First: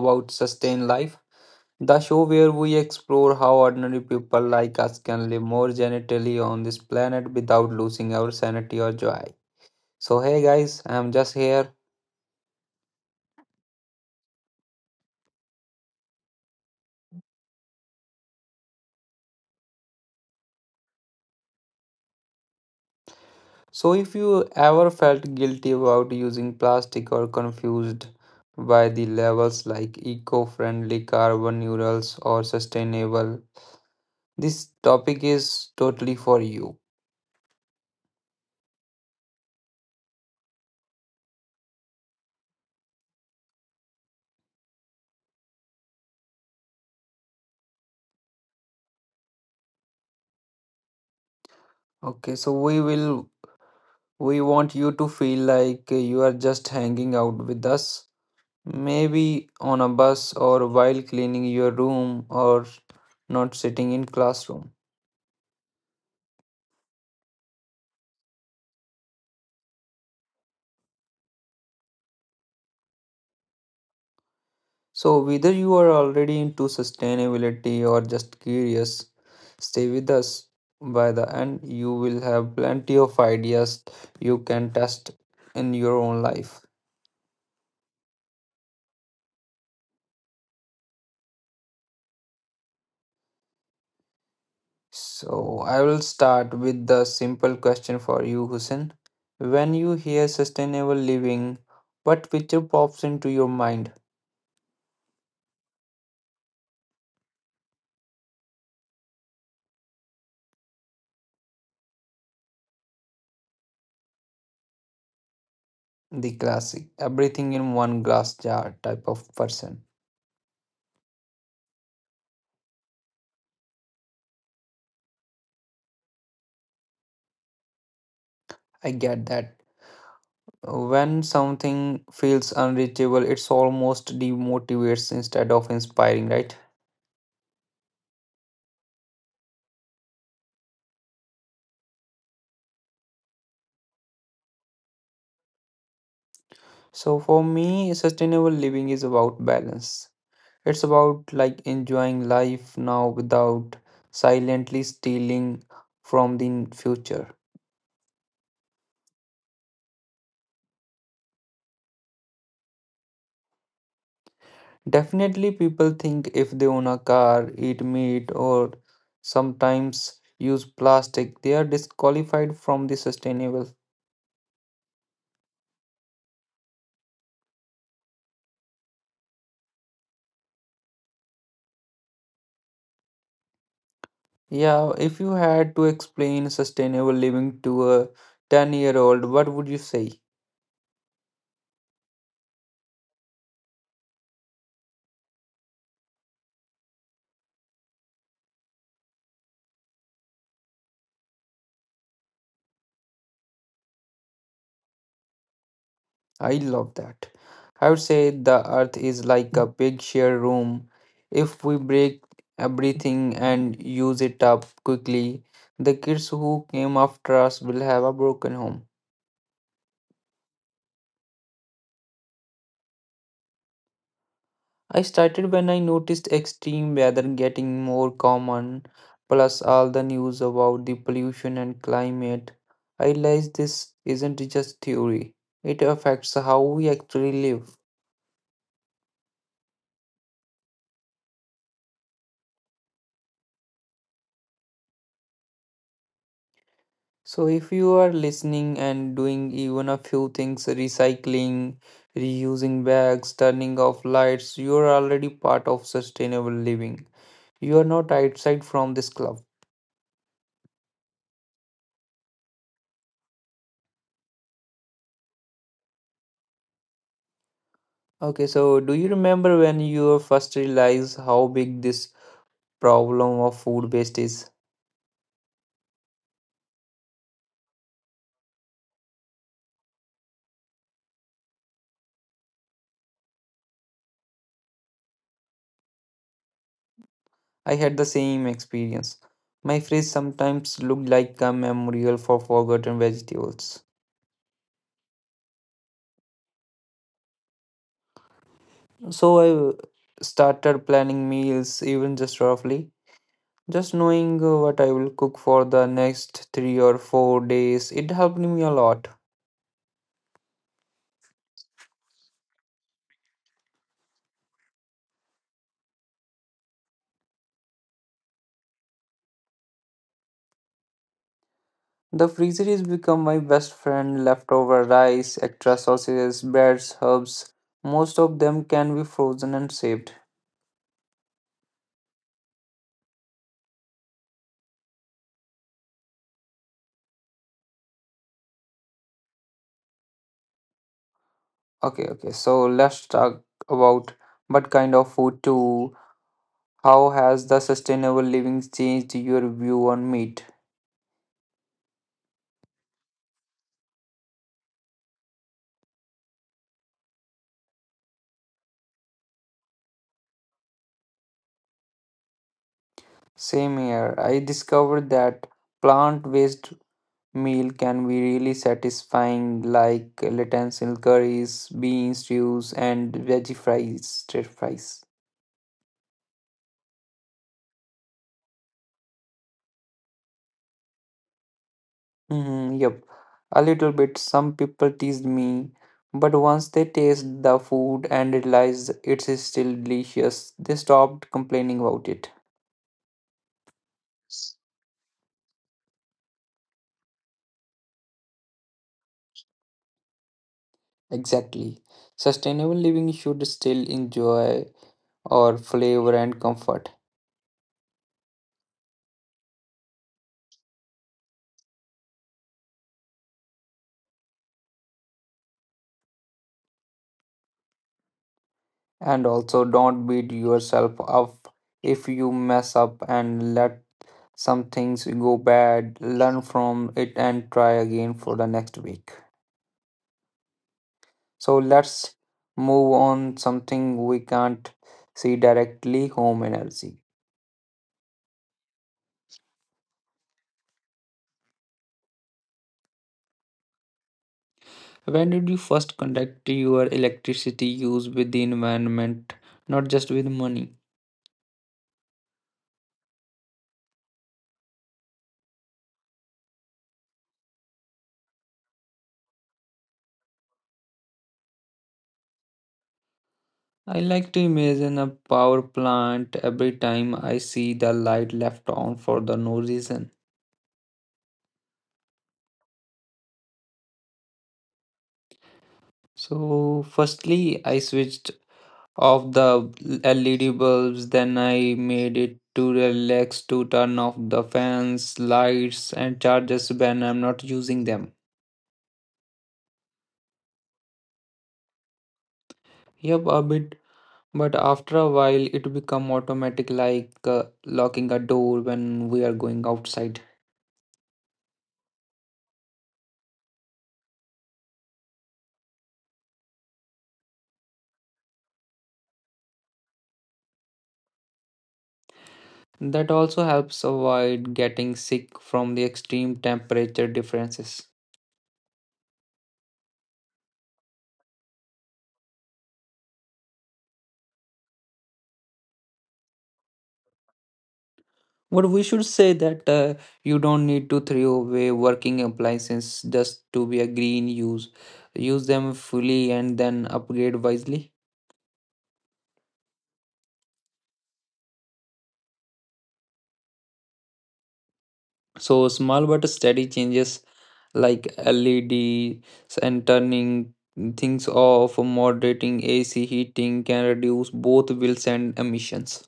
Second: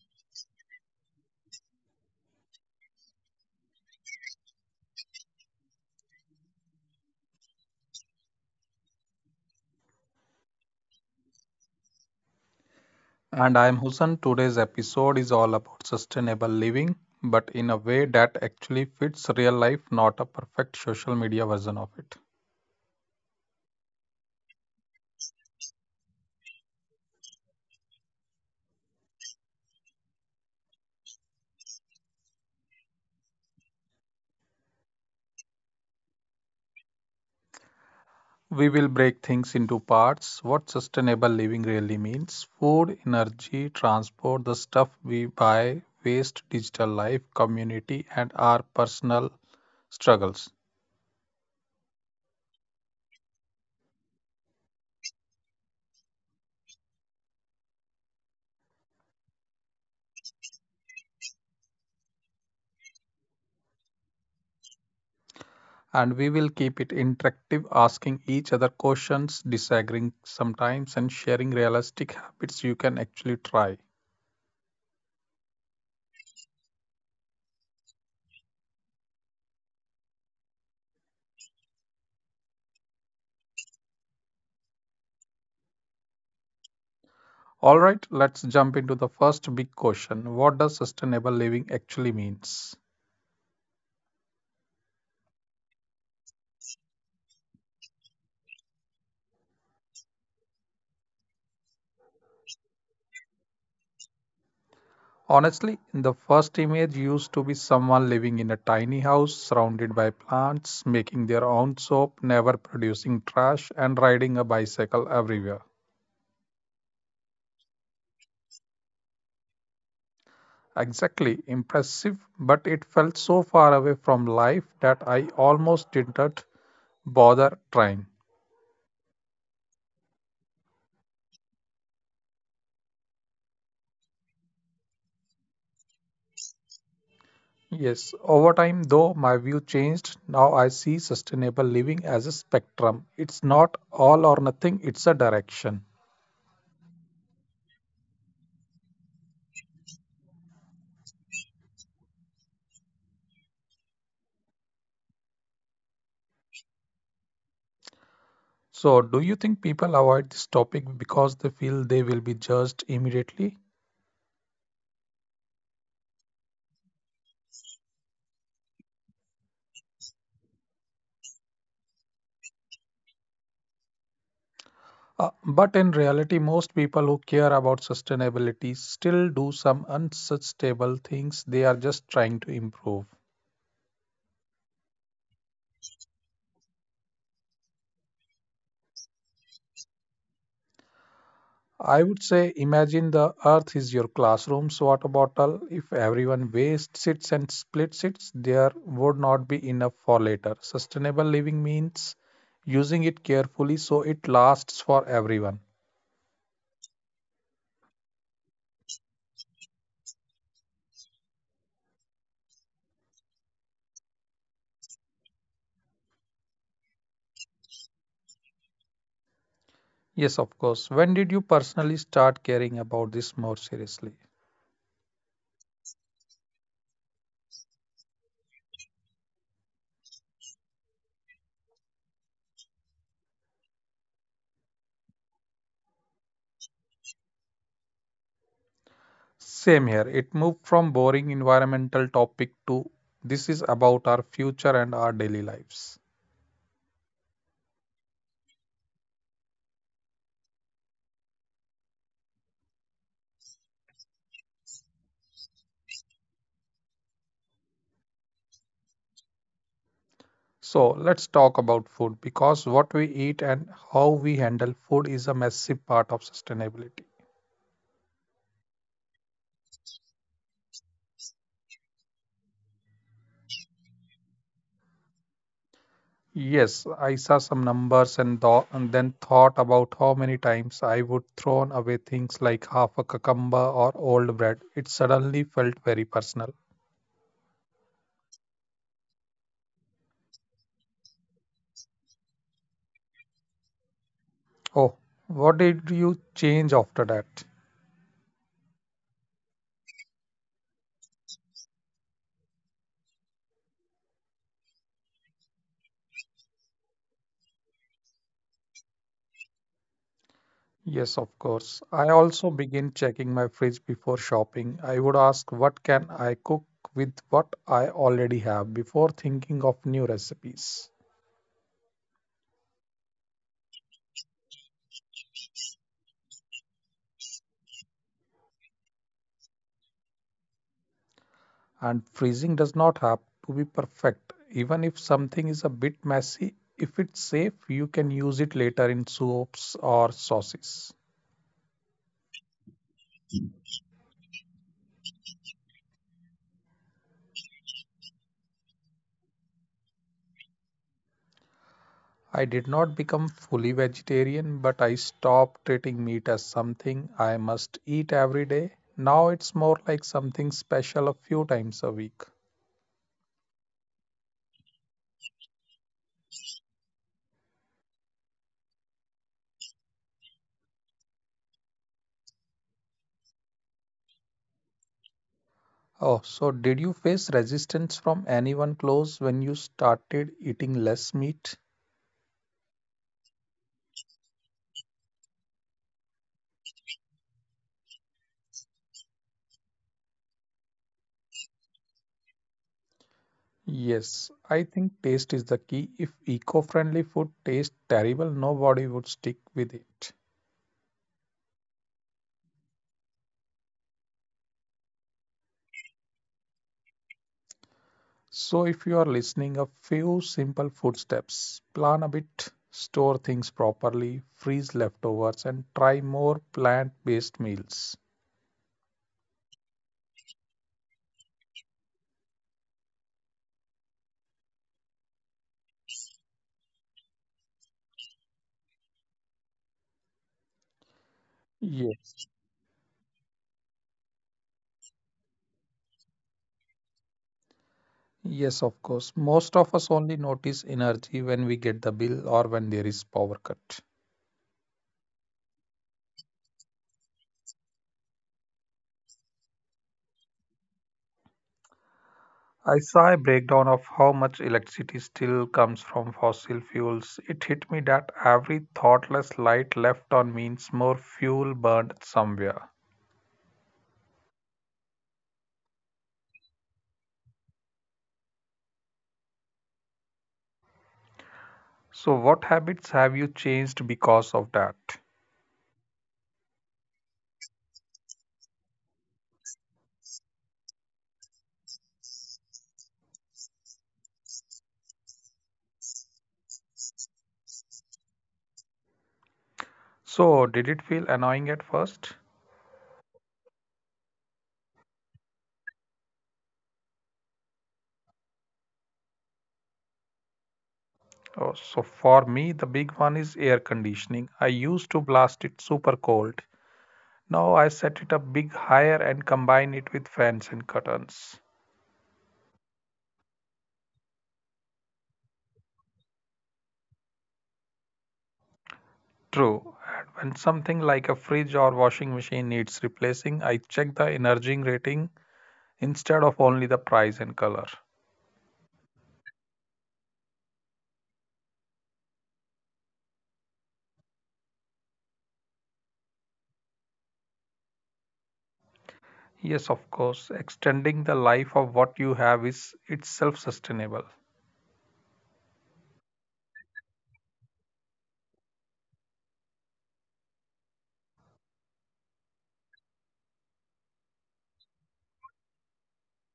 about Sustain Life, the show where we explore how ordinary people like us can live more genitally on this planet without losing our sanity or joy. So hey guys, I'm just here. And I am Hussein. Today's episode is all about sustainable living, but in a way that actually fits real life, not a perfect social media version of it. So if you ever felt guilty about using plastic or confused by the labels like eco-friendly, carbon neurals or sustainable, this topic is totally for you. We will break things into parts what sustainable living really means food, energy, transport, the stuff we buy, waste, digital life, community, and our personal struggles. Okay, so we will We want you to feel like you are just hanging out with us, maybe on a bus or while cleaning your room or not sitting in classroom. And we will keep it interactive, asking each other questions, disagreeing sometimes, and sharing realistic habits you can actually try. So whether you are already into sustainability or just curious, stay with us. By the end, you will have plenty of ideas you can test in your own life. All right, let's jump into the first big question. What does sustainable living actually means? So I will start with the simple question for you, Hussein. When you hear sustainable living, what picture pops into your mind? Honestly, in the first image used to be someone living in a tiny house surrounded by plants, making their own soap, never producing trash and riding a bicycle everywhere. The classic, everything in one glass jar type of person. Exactly, impressive, but it felt so far away from life that I almost didn't bother trying. I get that. When something feels unreachable, it's almost demotivates instead of inspiring, right? Yes, over time, though, my view changed. Now I see sustainable living as a spectrum. It's not all or nothing, it's a direction. So for me, sustainable living is about balance. It's about like enjoying life now without silently stealing from the future. So, do you think people avoid this topic because they feel they will be judged immediately? Definitely, people think if they own a car, eat meat, or sometimes use plastic, they are disqualified from the sustainable. But in reality, most people who care about sustainability still do some unsustainable things they are just trying to improve. Yeah, if you had to explain sustainable living to a 10-year-old, what would you say? I would say imagine the earth is your classroom's water bottle. If everyone wastes it and splits it, there would not be enough for later. Sustainable living means using it carefully so it lasts for everyone. I love that. I would say the earth is like a big share room. If we break everything and use it up quickly, the kids who came after us will have a broken home. Yes, of course. When did you personally start caring about this more seriously? I started when I noticed extreme weather getting more common, plus all the news about the pollution and climate. I realized this isn't just theory, it affects how we actually live. Same here. It moved from boring environmental topic to this is about our future and our daily lives. So, if you are listening and doing even a few things, recycling, reusing bags, turning off lights, you are already part of sustainable living. You are not outside from this club. So let's talk about food because what we eat and how we handle food is a massive part of sustainability. Okay, so do you remember when you first realized how big this problem of food waste is? Yes, I saw some numbers and, and then thought about how many times I would throw away things like half a cucumber or old bread. It suddenly felt very personal. I had the same experience. My fridge sometimes looked like a memorial for forgotten vegetables. Oh, what did you change after that? So I started planning meals even just roughly Just knowing what I will cook for the next three or four days, it helped me a lot. Yes, of course. I also begin checking my fridge before shopping. I would ask what can I cook with what I already have before thinking of new recipes. The freezer has become my best friend. Leftover rice, extra sausages, breads, herbs, most of them can be frozen and saved. And freezing does not have to be perfect. Even if something is a bit messy, if it's safe, you can use it later in soups or sauces. Okay, so let's talk about what kind of food too. How has the sustainable living changed your view on meat? I did not become fully vegetarian, but I stopped treating meat as something I must eat every day. Now it's more like something special a few times a week. Same here. I discovered that plant-based meal can be really satisfying, like lentil curries, bean stews, and veggie fries. Stir fries. Oh, so did you face resistance from anyone close when you started eating less meat? Yep, a little bit. Some people teased me, but once they taste the food and realize it's still delicious, they stopped complaining about it. Yes, I think taste is the key. If eco-friendly food tastes terrible, nobody would stick with it. Exactly. Sustainable living should still enjoy our flavor and comfort. So if you are listening, a few simple food steps. Plan a bit, store things properly, freeze leftovers, and try more plant-based meals. And also, don't beat yourself up if you mess up and let some things go bad, learn from it and try again for the next week. So Yes. let's move on something we can't see directly home energy. Yes, of course. Most of us only notice energy when we get the bill or when there is power cut. When did you first connect your electricity use with the environment, not just with money? I saw a breakdown of how much electricity still comes from fossil fuels. It hit me that every thoughtless light left on means more fuel burned somewhere. I like to imagine a power plant every time I see the light left on for the no reason. So, what habits have you changed because of that? So, firstly, I switched of the LED bulbs. Then I made it to relax to turn off the fans, lights, and chargers when I'm not using them. So, did it feel annoying at first? Yep, a bit. But after a while, it become automatic, like locking a door when we are going outside. Oh, so, for me, the big one is air conditioning. I used to blast it super cold. Now, I set it up big higher and combine it with fans and curtains. That also helps avoid getting sick from the extreme temperature differences. True. And when something like a fridge or washing machine needs replacing, I check the energy rating instead of only the price and color. But we should say that you don't need to throw away working appliances just to be a green use. Use them fully and then upgrade wisely. Yes, of course, extending the life of what you have is itself sustainable. So small but steady changes like LEDs and turning things off, moderating AC heating can reduce both bills and emissions.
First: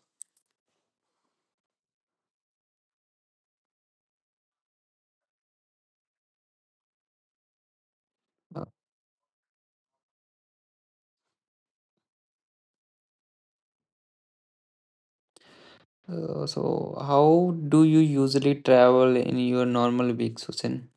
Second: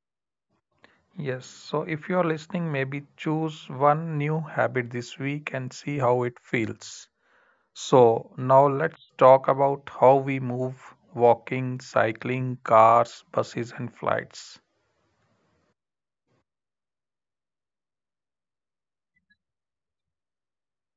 Yes, so if you are listening, maybe choose one new habit this week and see how it feels. So, now let's talk about how we move walking, cycling, cars, buses, and flights. So how do you usually travel in your normal week, Susan?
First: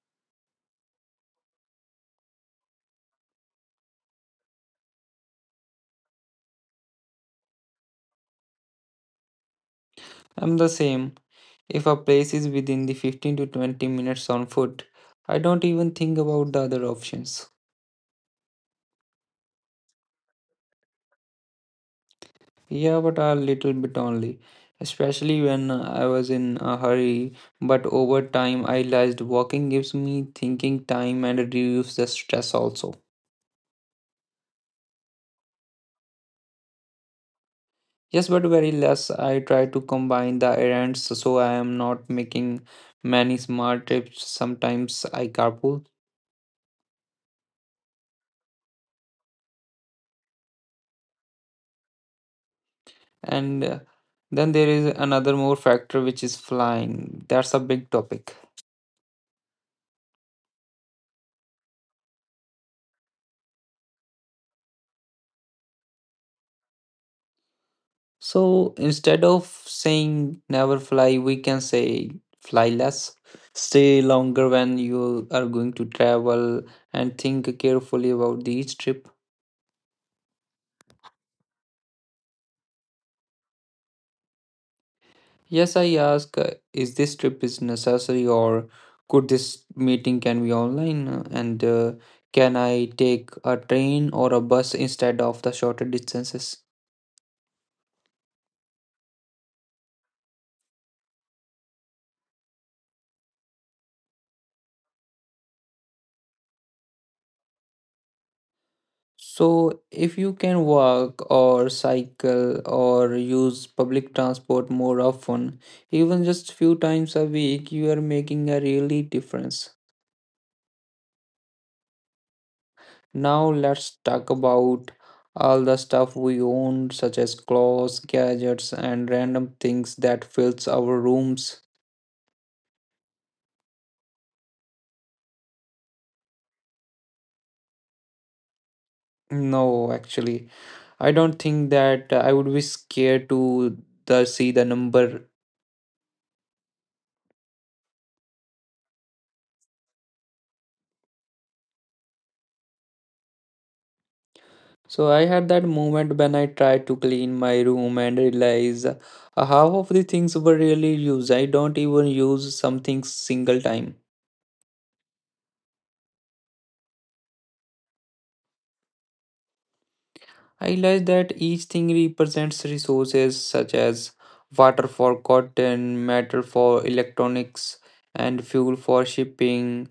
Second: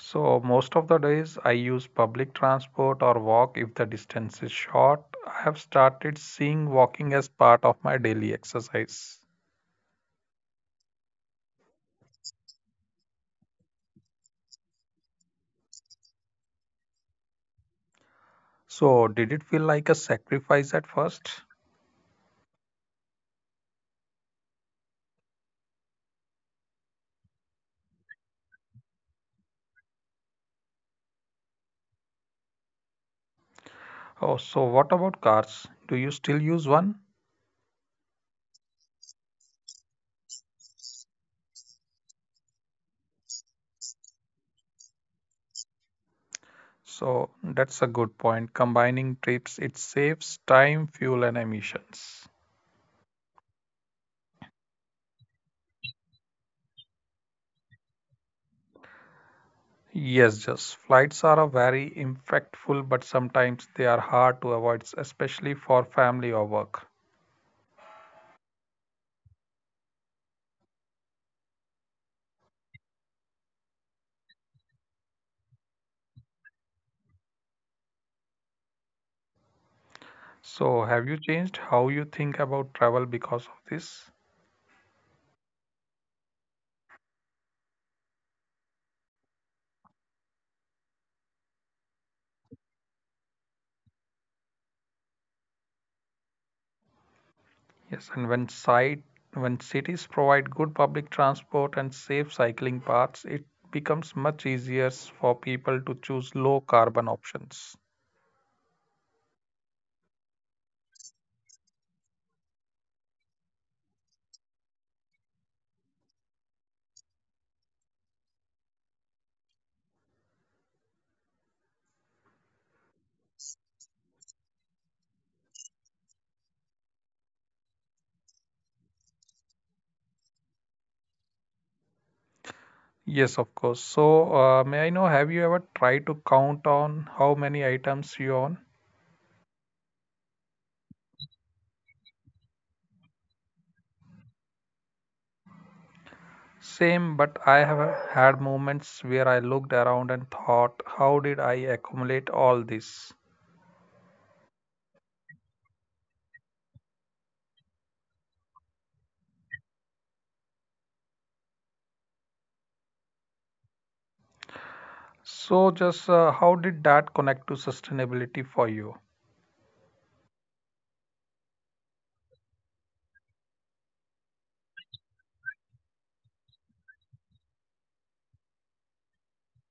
So most of the days I use public transport or walk if the distance is short. I have started seeing walking as part of my daily exercise. I'm the same. If a place is within the 15 to 20 minutes on foot, I don't even think about the other options. So did it feel like a sacrifice at first? Yeah, but a little bit only. Especially when I was in a hurry, but over time I realized walking gives me thinking time and reduces the stress also. Oh, so what about cars? Do you still use one? Yes, but very less. I try to combine the errands so I am not making many small trips. Sometimes I carpool. So that's a good point. Combining trips, it saves time, fuel, and emissions. And Then there is another more factor which is flying. That's a big topic. Yes, just flights are a very impactful, but sometimes they are hard to avoid, especially for family or work. So instead of saying never fly, we can say fly less, stay longer when you are going to travel, and think carefully about each trip. So, have you changed how you think about travel because of this? Yes, I ask, is this trip is necessary or could this meeting can be online, and can I take a train or a bus instead of the shorter distances? Yes, and when site when cities provide good public transport and safe cycling paths, it becomes much easier for people to choose low carbon options. So, if you can walk or cycle or use public transport more often, even just few times a week, you are making a really difference. Now, let's talk about all the stuff we own, such as clothes, gadgets, and random things that fills our rooms. Yes, of course. So, may I know, have you ever tried to count on how many items you own? No, actually, I don't think that I would be scared to the see the number. Same, but I have had moments where I looked around and thought, how did I accumulate all this? So I had that moment when I tried to clean my room and realized half of the things were really used. I don't even use something single time. So, just how did that connect to sustainability for you? I realized that each thing represents resources such as water for cotton, metal for electronics, and fuel for shipping.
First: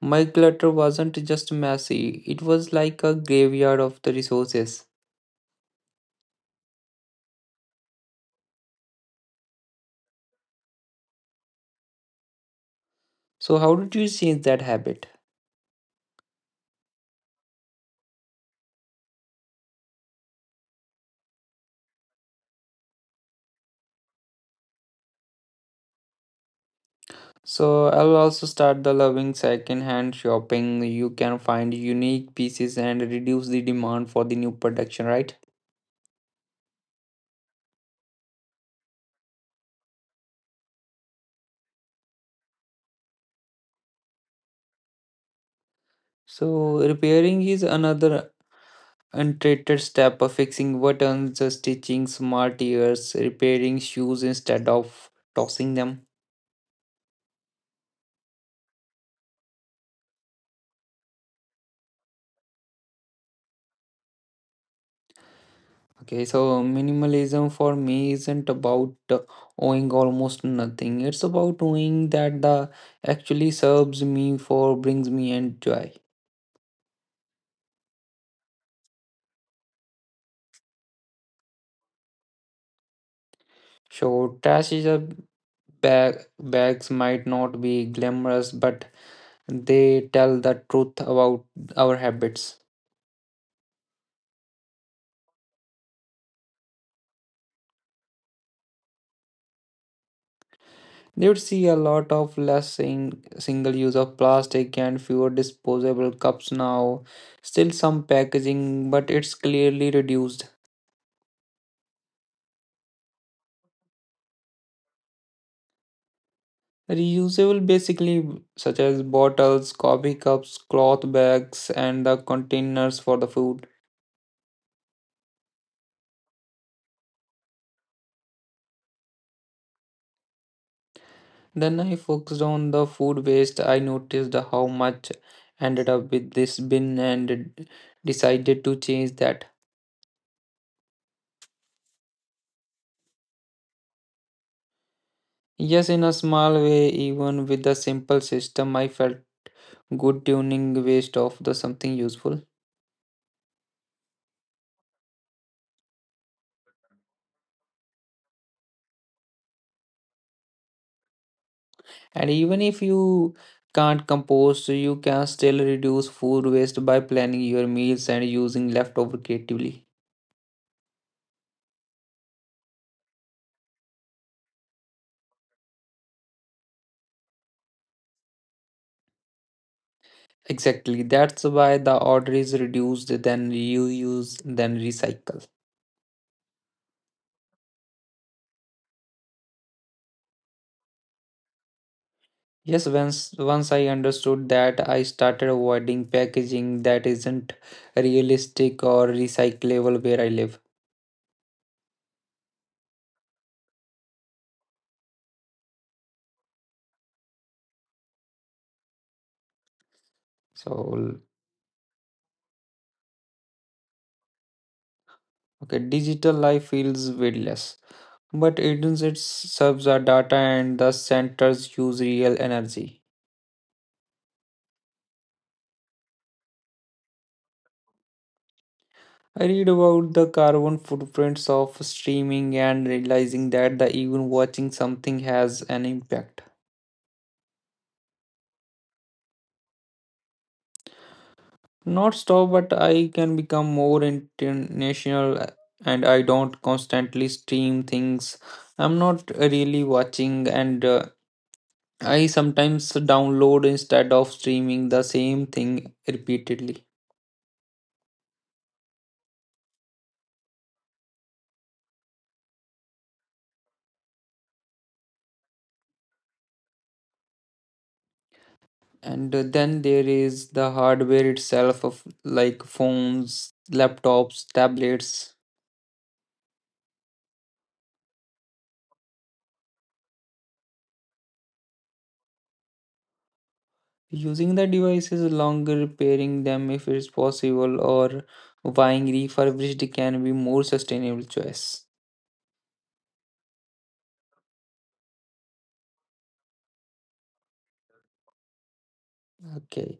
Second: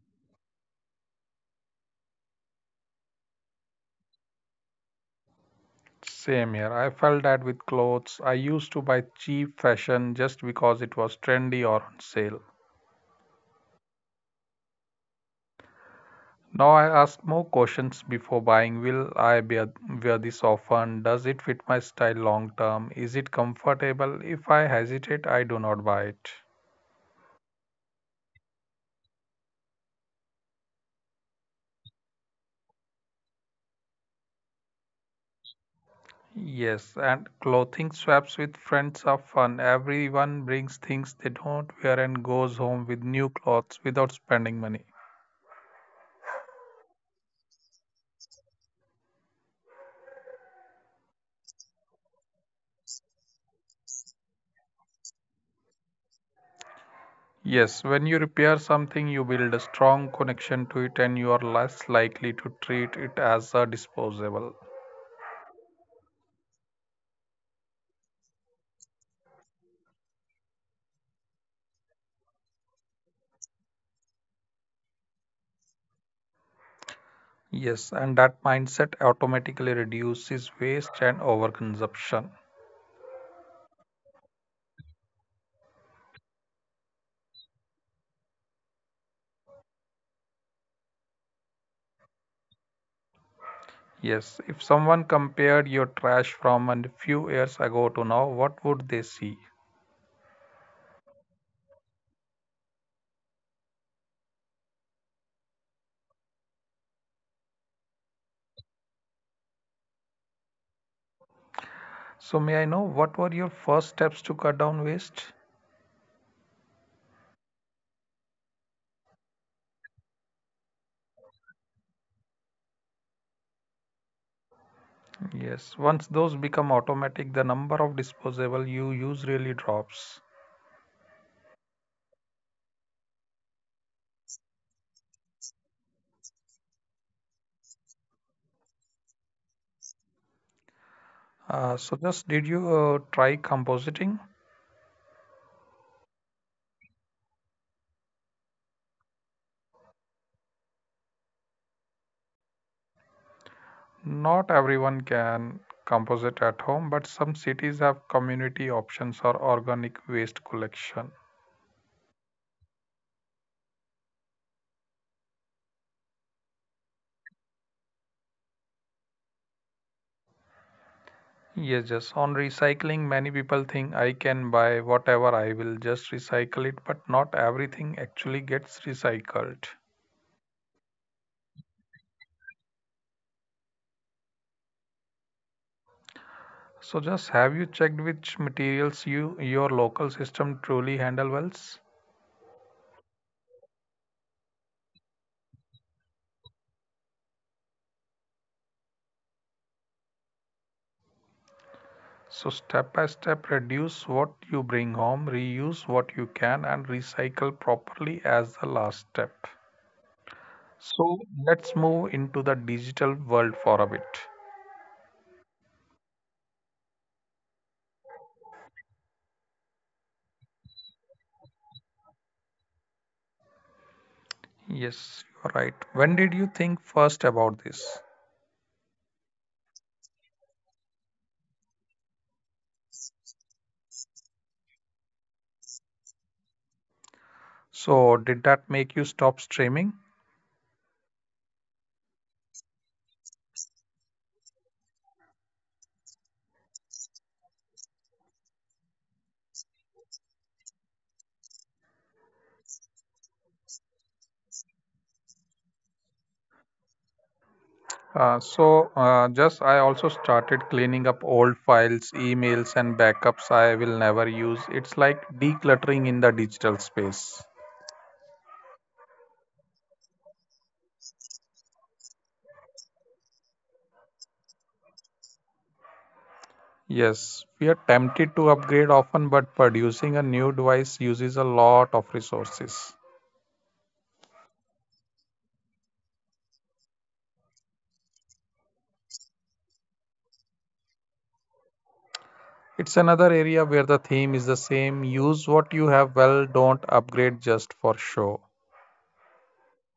My clutter wasn't just messy, it was like a graveyard of the resources. Same here. I felt that with clothes. I used to buy cheap fashion just because it was trendy or on sale. So how did you change that habit? Now I ask more questions before buying. Will I be wear this often? Does it fit my style long term? Is it comfortable? If I hesitate, I do not buy it. So I'll also start the loving second-hand shopping. You can find unique pieces and reduce the demand for the new production, right? Yes, and clothing swaps with friends are fun. Everyone brings things they don't wear and goes home with new clothes without spending money. So repairing is another untreated step of fixing buttons, stitching smart ears, repairing shoes instead of tossing them. Yes, when you repair something, you build a strong connection to it and you are less likely to treat it as a disposable. Okay, so minimalism for me isn't about owing almost nothing. It's about owing that the actually serves me for brings me and joy. Yes, and that mindset automatically reduces waste and overconsumption. So trash is a bag bags might not be glamorous, but they tell the truth about our habits. Yes, if someone compared your trash from a few years ago to now, what would they see? You would see a lot of less single use of plastic and fewer disposable cups now. Still some packaging, but it's clearly reduced. So, may I know what were your first steps to cut down waste? Reusable basically such as bottles, coffee cups, cloth bags and the containers for the food. Yes, once those become automatic, the number of disposable you use really drops. Then I focused on the food waste. I noticed how much ended up with this bin and d- decided to change that. So, just did you try compositing? Yes, in a small way, even with the simple system, I felt good tuning waste of the something useful. Not everyone can compost at home, but some cities have community options or organic waste collection. And even if you can't compost, you can still reduce food waste by planning your meals and using leftover creatively. Yes, just on recycling, many people think I can buy whatever I will just recycle it, but not everything actually gets recycled. Exactly, that's why the order is reduced, then reuse, then recycle. So just have you checked which materials your local system truly handle well? Yes, once I understood that, I started avoiding packaging that isn't realistic or recyclable where I live. So step by step reduce what you bring home, reuse what you can and recycle properly as the last step. So So, let's move into the digital world for a bit. okay, digital life feels weightless, but it serves our data and the centers use real energy. Yes, you're right. When did you think first about this? I read about the carbon footprints of streaming and realizing that the even watching something has an impact. So did that make you stop streaming? Not stop, but I can become more international, and I don't constantly stream things. I'm not really watching, and I sometimes download instead of streaming the same thing repeatedly. So just I also started cleaning up old files, emails, and backups I will never use. It's like decluttering in the digital space. And Then there is the hardware itself, of like phones, laptops, tablets. Yes, we are tempted to upgrade often, but producing a new device uses a lot of resources. Using the devices longer, repairing them if it's possible, or buying refurbished can be more sustainable choice. It's another area where the theme is the same use what you have well, don't upgrade just for show. Okay.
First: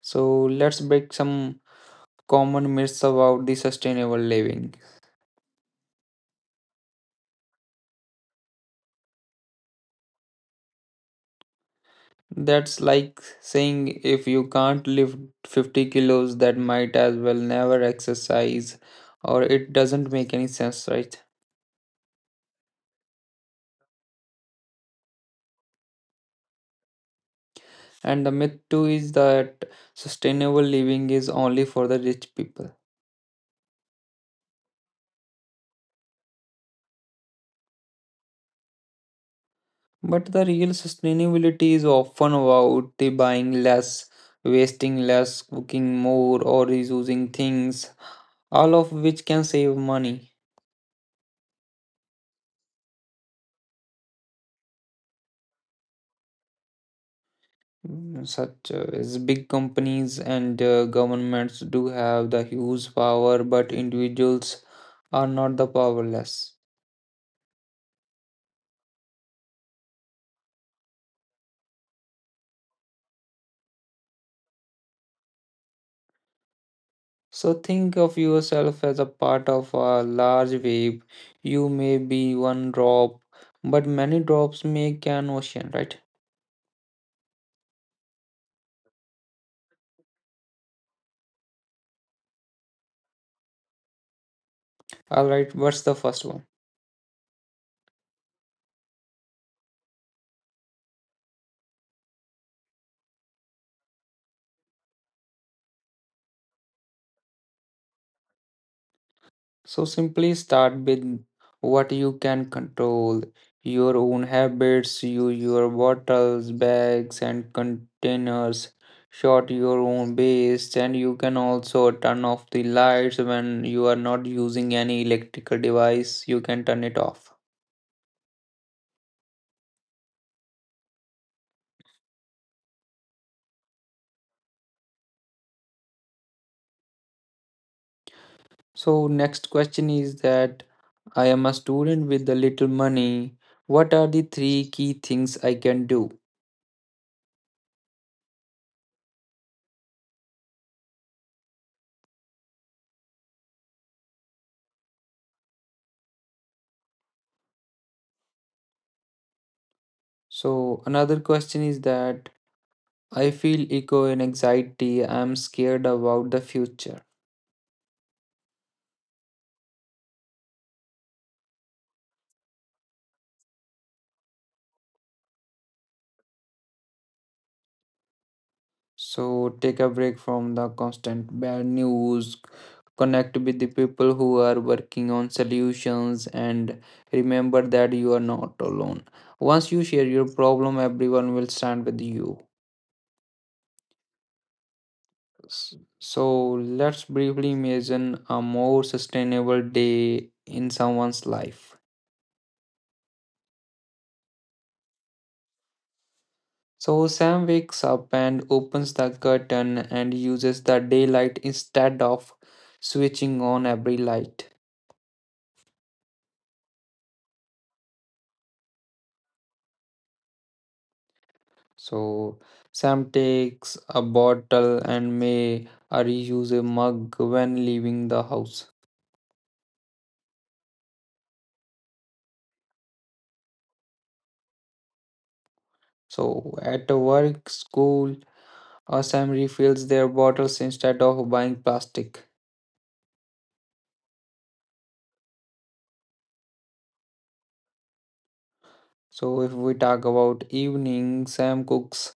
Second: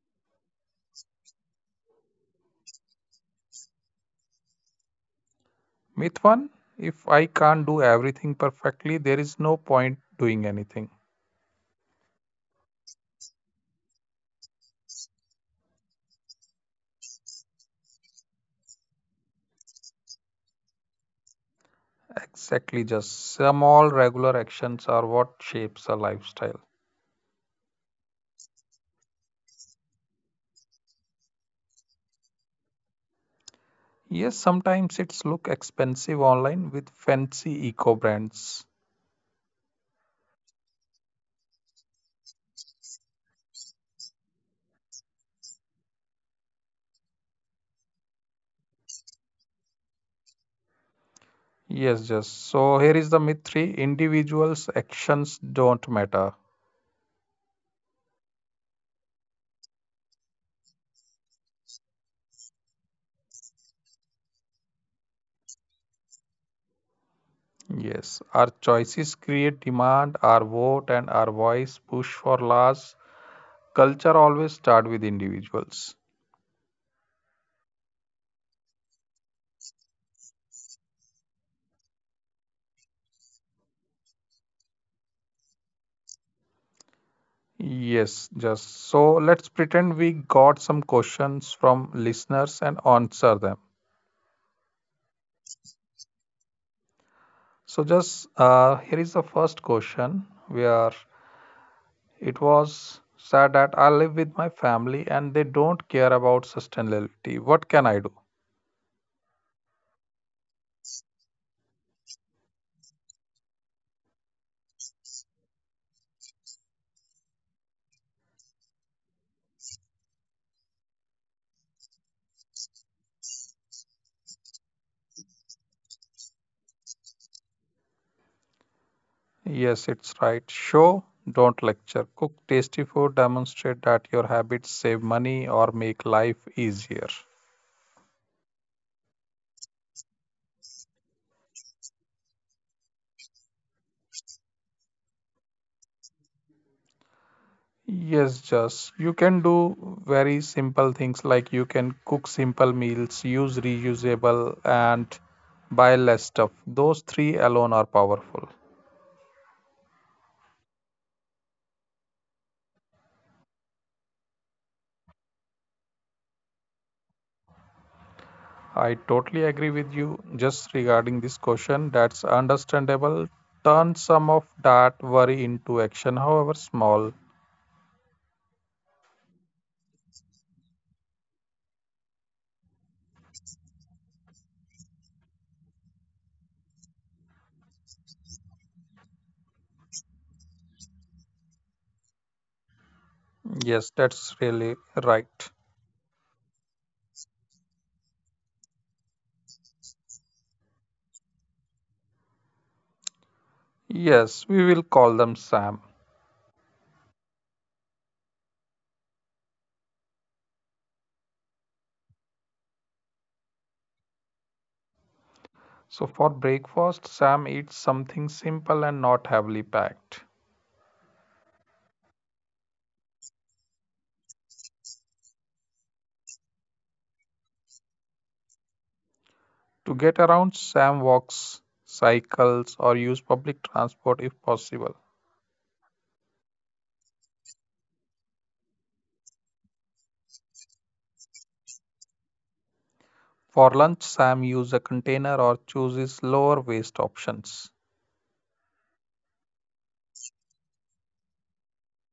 So let's break some common myths about the sustainable living. Myth 1: if I can't do everything perfectly, there is no point doing anything. That's like saying if you can't lift 50 kilos, that might as well never exercise, or it doesn't make any sense, right? Exactly, just small regular actions are what shapes a lifestyle. And the myth too is that sustainable living is only for the rich people. Yes, sometimes it's look expensive online with fancy eco brands. But the real sustainability is often about the buying less, wasting less, cooking more, or reusing things, all of which can save money. Yes, just so here is the myth 3, individuals' actions don't matter. Such as big companies and governments do have the huge power, but individuals are not the powerless. Yes, our choices create demand, our vote and our voice push for laws. Culture always start with individuals. So think of yourself as a part of a large wave. You may be one drop, but many drops make an ocean, right? Yes, just so let's pretend we got some questions from listeners and answer them. All right, what's the first one? So just here is the first question where it was said that I live with my family and they don't care about sustainability. What can I do? So simply start with what you can control your own habits, you, your bottles, bags, and containers. Short your own waste, and you can also turn off the lights when you are not using any electrical device. You can turn it off. Yes, it's right. Show, don't lecture. Cook tasty food, demonstrate that your habits save money or make life easier. So, next question is that I am a student with a little money. What are the three key things I can do? Yes, just you can do very simple things like you can cook simple meals, use reusable, and buy less stuff. Those three alone are powerful. So, another question is that I feel echo and anxiety. I'm scared about the future. I totally agree with you just regarding this question. That's understandable. Turn some of that worry into action, however small. So take a break from the constant bad news. Connect with the people who are working on solutions and remember that you are not alone. Once you share your problem, everyone will stand with you. Yes, that's really right. S- So let's briefly imagine a more sustainable day in someone's life. Yes, we will call them Sam. So Sam wakes up and opens the curtain and uses the daylight instead of switching on every light. So for breakfast, Sam eats something simple and not heavily packed. So Sam takes a bottle and may reuse a mug when leaving the house. To get around, Sam walks, cycles, or use public transport if possible. So at work, school, Sam refills their bottles instead of buying plastic. For lunch, Sam uses a container or chooses lower waste options. So if we talk about evening, Sam cooks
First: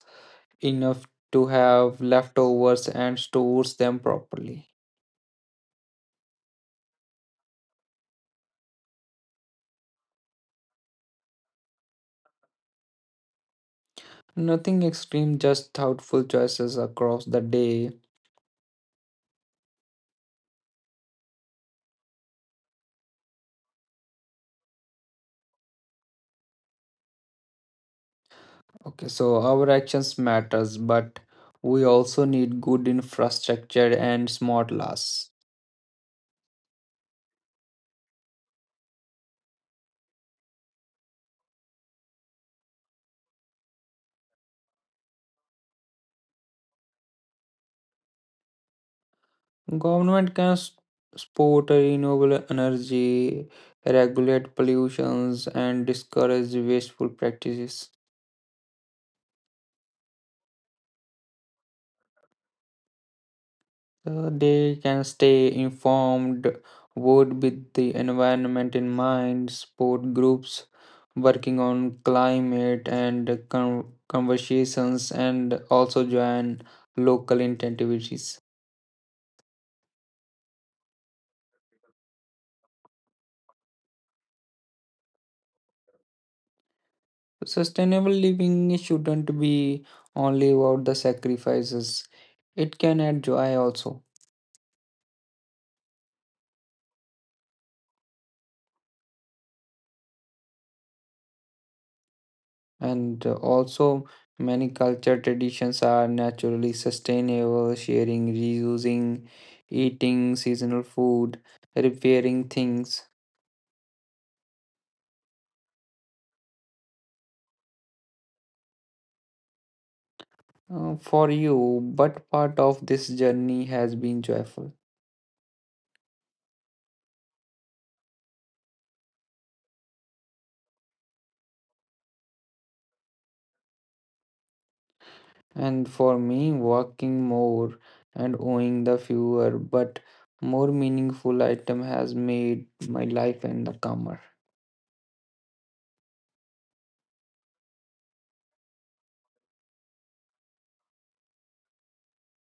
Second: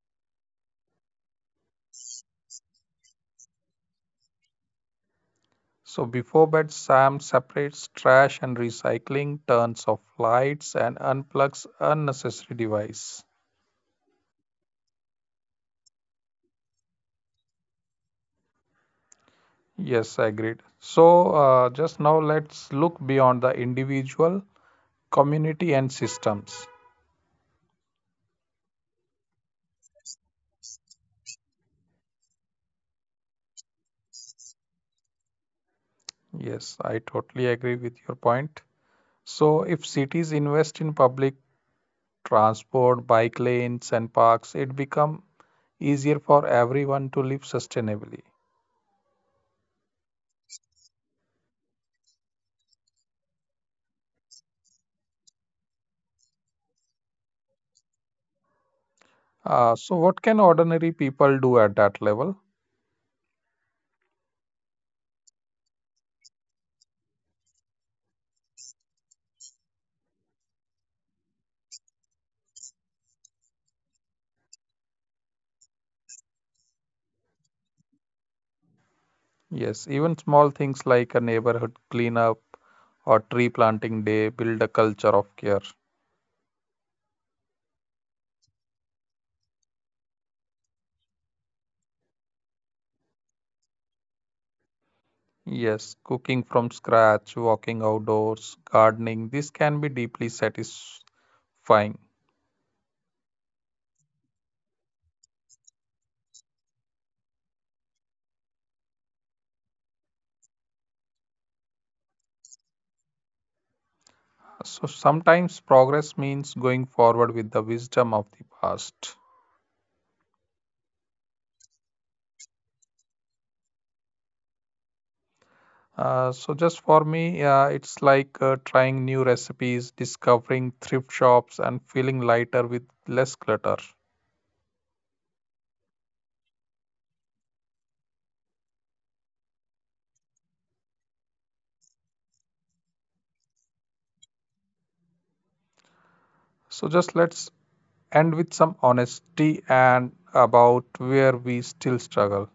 enough to have leftovers and stores them properly. So before bed, Sam separates trash and recycling, turns off lights, and unplugs unnecessary device. Nothing extreme, just thoughtful choices across the day. Yes, agreed. So just now let's look beyond the individual community and systems. Okay, so our actions matters, but we also need good infrastructure and smart laws. Yes, I totally agree with your point. So if cities invest in public transport, bike lanes and parks, it become easier for everyone to live sustainably. Government can support renewable energy, regulate pollutions, and discourage wasteful practices. So what can ordinary people do at that level? They can stay informed, vote with the environment in mind, support groups working on climate and conversations, and also join local activities. Yes, even small things like a neighborhood cleanup or tree planting day build a culture of care. Sustainable living shouldn't be only about the sacrifices, it can add joy also. Yes, cooking from scratch, walking outdoors, gardening, this can be deeply satisfying. And also, many culture traditions are naturally sustainable: sharing, reusing, eating seasonal food, repairing things So sometimes progress means going forward with the wisdom of the past. For you. But part of this journey has been joyful. So just for me, it's like trying new recipes, discovering thrift shops, and feeling lighter with less clutter. And for me, working more and owning the fewer but more meaningful item has made my life and the calmer. So just let's end with some honesty and about where we still struggle.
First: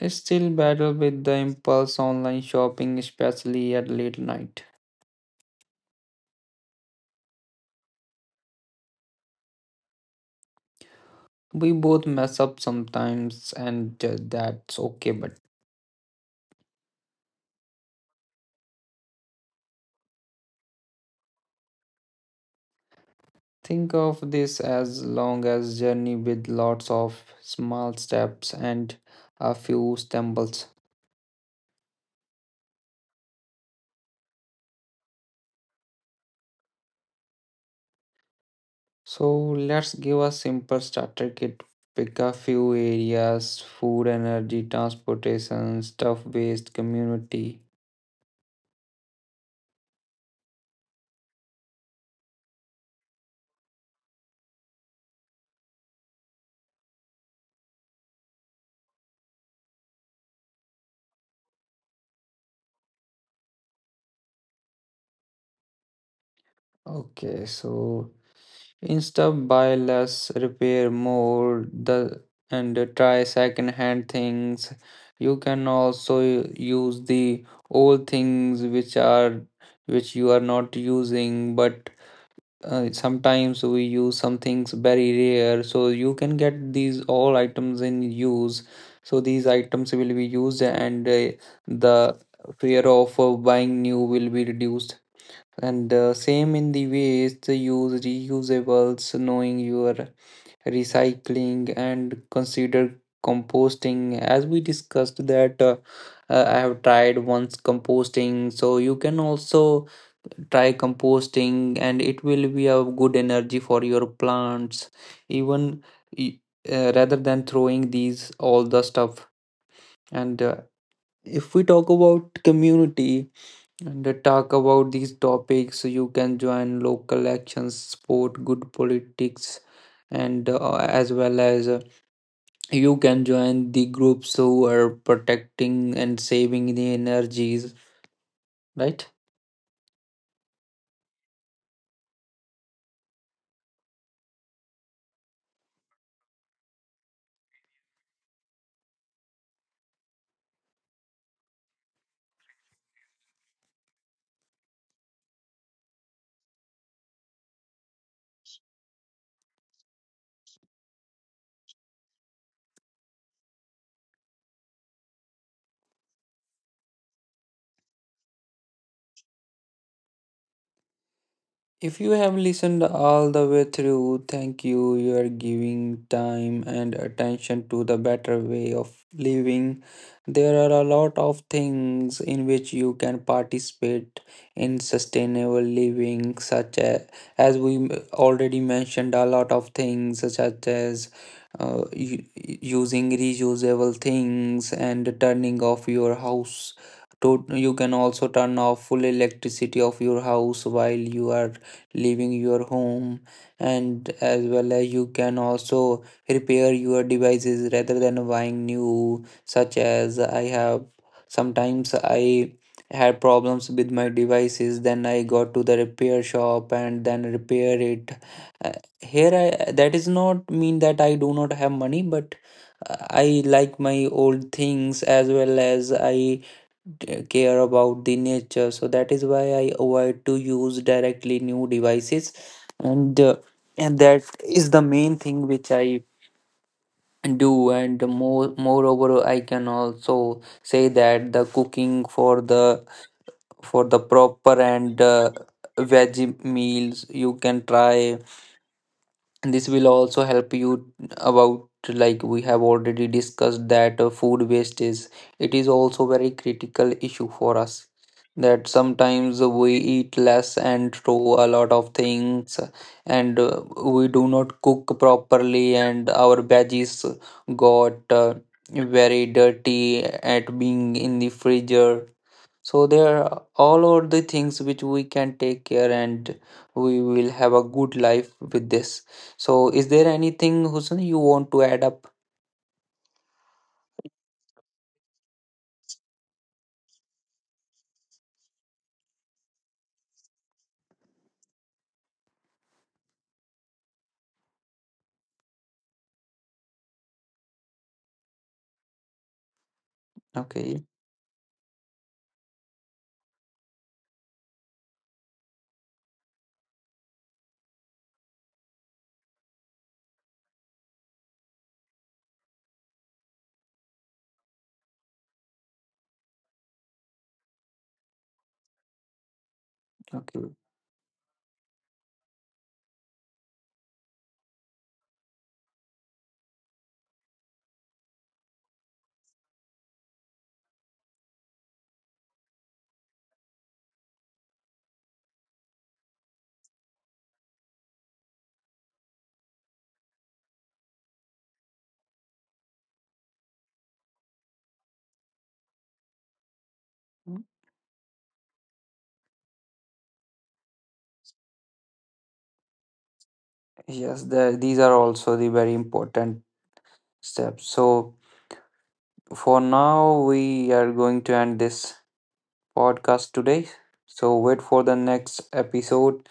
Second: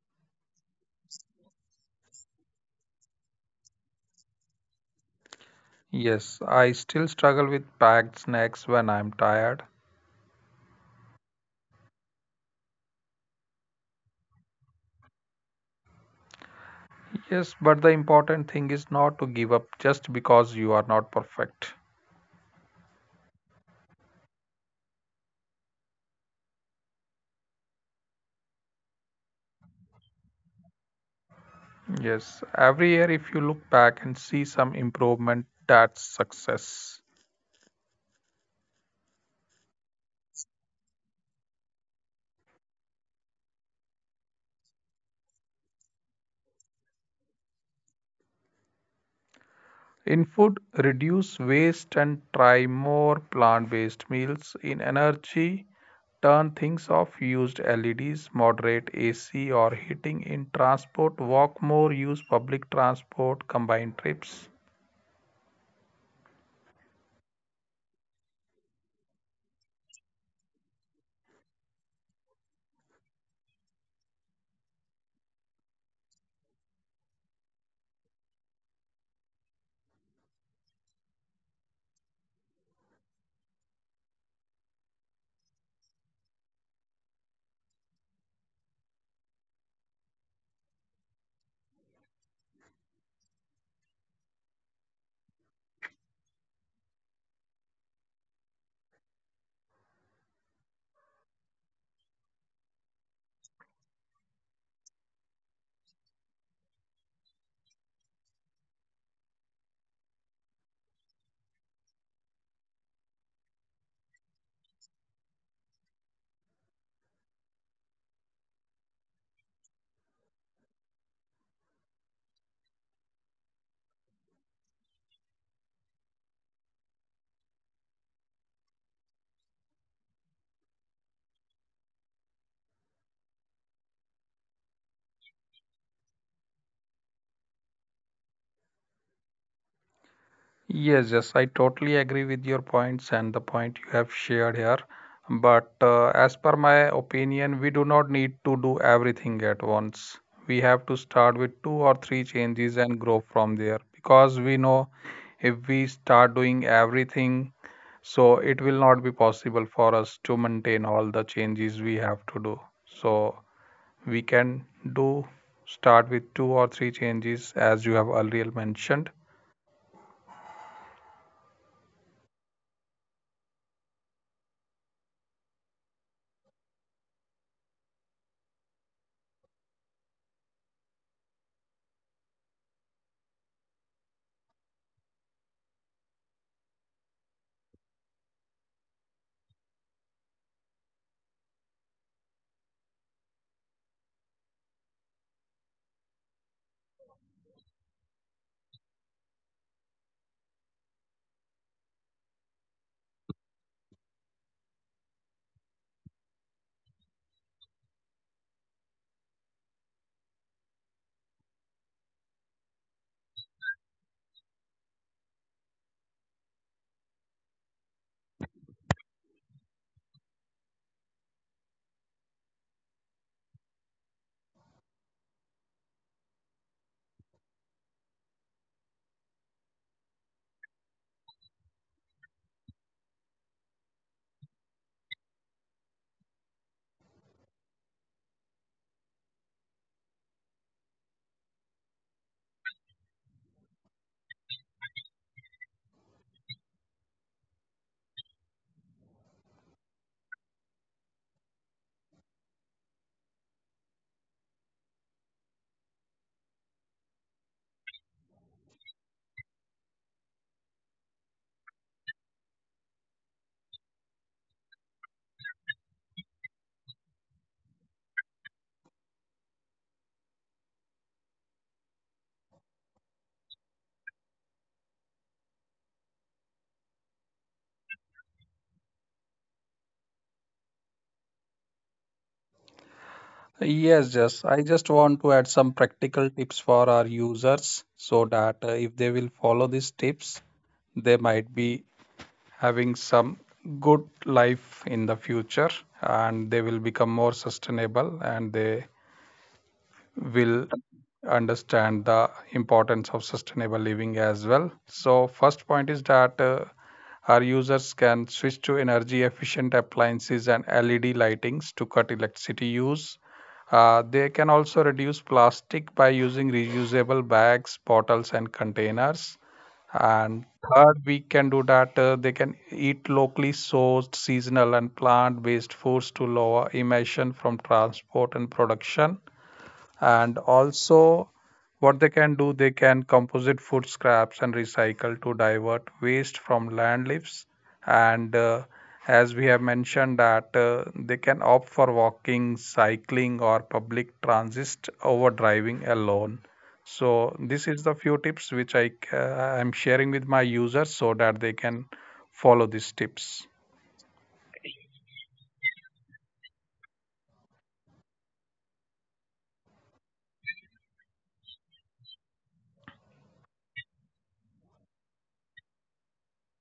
I still battle with the impulse online shopping, especially at late night. Yes, I still struggle with packed snacks when I'm tired. We both mess up sometimes, and that's okay. But Yes, but the important thing is not to give up just because you are not perfect. think of this as long as journey with lots of small steps and a few stumbles. Yes, every year, if you look back and see some improvement, that's success. So let's give a simple starter kit. Pick a few areas: food, energy, transportation, stuff waste, community. In food, reduce waste and try more plant based meals. In energy, turn things off, used LEDs, moderate AC or heating. In transport, walk more, use public transport, combine trips. Okay, so Insta buy less, repair more, the and try second hand things. You can also use the old things which you are not using, but sometimes we use some things very rare, so you can get these all items in use. So these items will be used, and the fear of buying new will be reduced. And same in the ways to use reusables, knowing your recycling and consider composting. As we discussed that I have tried once composting, so you can also try composting and it will be a good energy for your plants even y- rather than throwing these all the stuff. And if we talk about community and they talk about these topics, you can join local actions, sport good politics, and as well as you can join the groups who are protecting and saving the energies, right? Yes, yes, I totally agree with your points and the point you have shared here. But as per my opinion, we do not need to do everything at once. We have to start with two or three changes and grow from there because we know if we start doing everything, so it will not be possible for us to maintain all the changes we have to do. So we can do start with two or three changes as you have earlier mentioned. If you have listened all the way through, thank you. You are giving time and attention to the better way of living. There are a lot of things in which you can participate in sustainable living, such as we already mentioned, a lot of things such as using reusable things and turning off your house. To you can also turn off full electricity of your house while you are leaving your home, and as well as you can also repair your devices rather than buying new, such as I have sometimes I had problems with my devices, then I got to the repair shop and then repair it. Uh, Here I that is not mean that I do not have money, but uh, I like my old things, as well as I care about the nature, so that is why I avoid to use directly new devices. And that is the main thing which I do. And moreover, I can also say that the cooking for the proper and veggie meals you can try, and this will also help you about, like we have already discussed, that food waste is, it is also very critical issue for us, that sometimes we eat less and throw a lot of things, and we do not cook properly and our veggies got very dirty at being in the freezer. So there are all are the things which we can take care, and we will have a good life with this. So is there anything Hussein you want to add up? Yes, just I just want to add some practical tips for our users so that if they will follow these tips, they might be having some good life in the future and they will become more sustainable and they will Okay. understand the importance of sustainable living as well. So, first point is that our users can switch to energy efficient appliances and LED lightings to cut electricity use. They can also reduce plastic by using reusable bags, bottles, and containers. And Okay. third, we can do that. They can eat locally sourced, seasonal, and plant based foods to lower emission from transport and production, and also what they can do they can composite food scraps and recycle to divert waste from land lives, and as we have mentioned that they can opt for walking cycling or public transit over driving alone. So this is the few tips which I'm sharing with my users so that they can follow these tips. Yes, these are also the very important steps. So for now we are going to end this podcast today, so wait for the next episode.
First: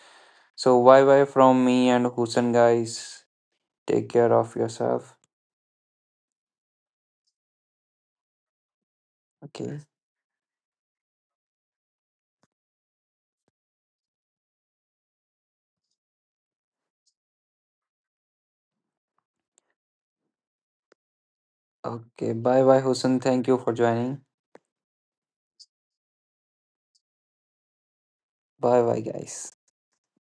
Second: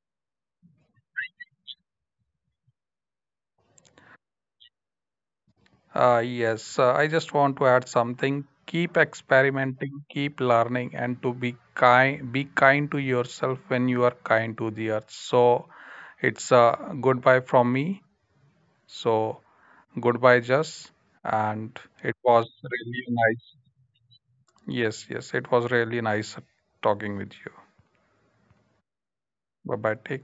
So bye bye from me and Hussein, guys. Take care of yourself. Yes, I just want to add something. Keep Okay. experimenting, keep learning, and to be kind to yourself when you are kind to the earth. So it's a goodbye from me. So goodbye, Jess. And it Okay, was bye bye really Hussein, thank you nice. for joining. Yes, yes, it was really nice talking with you. Bye bye, guys. Bye bye. Take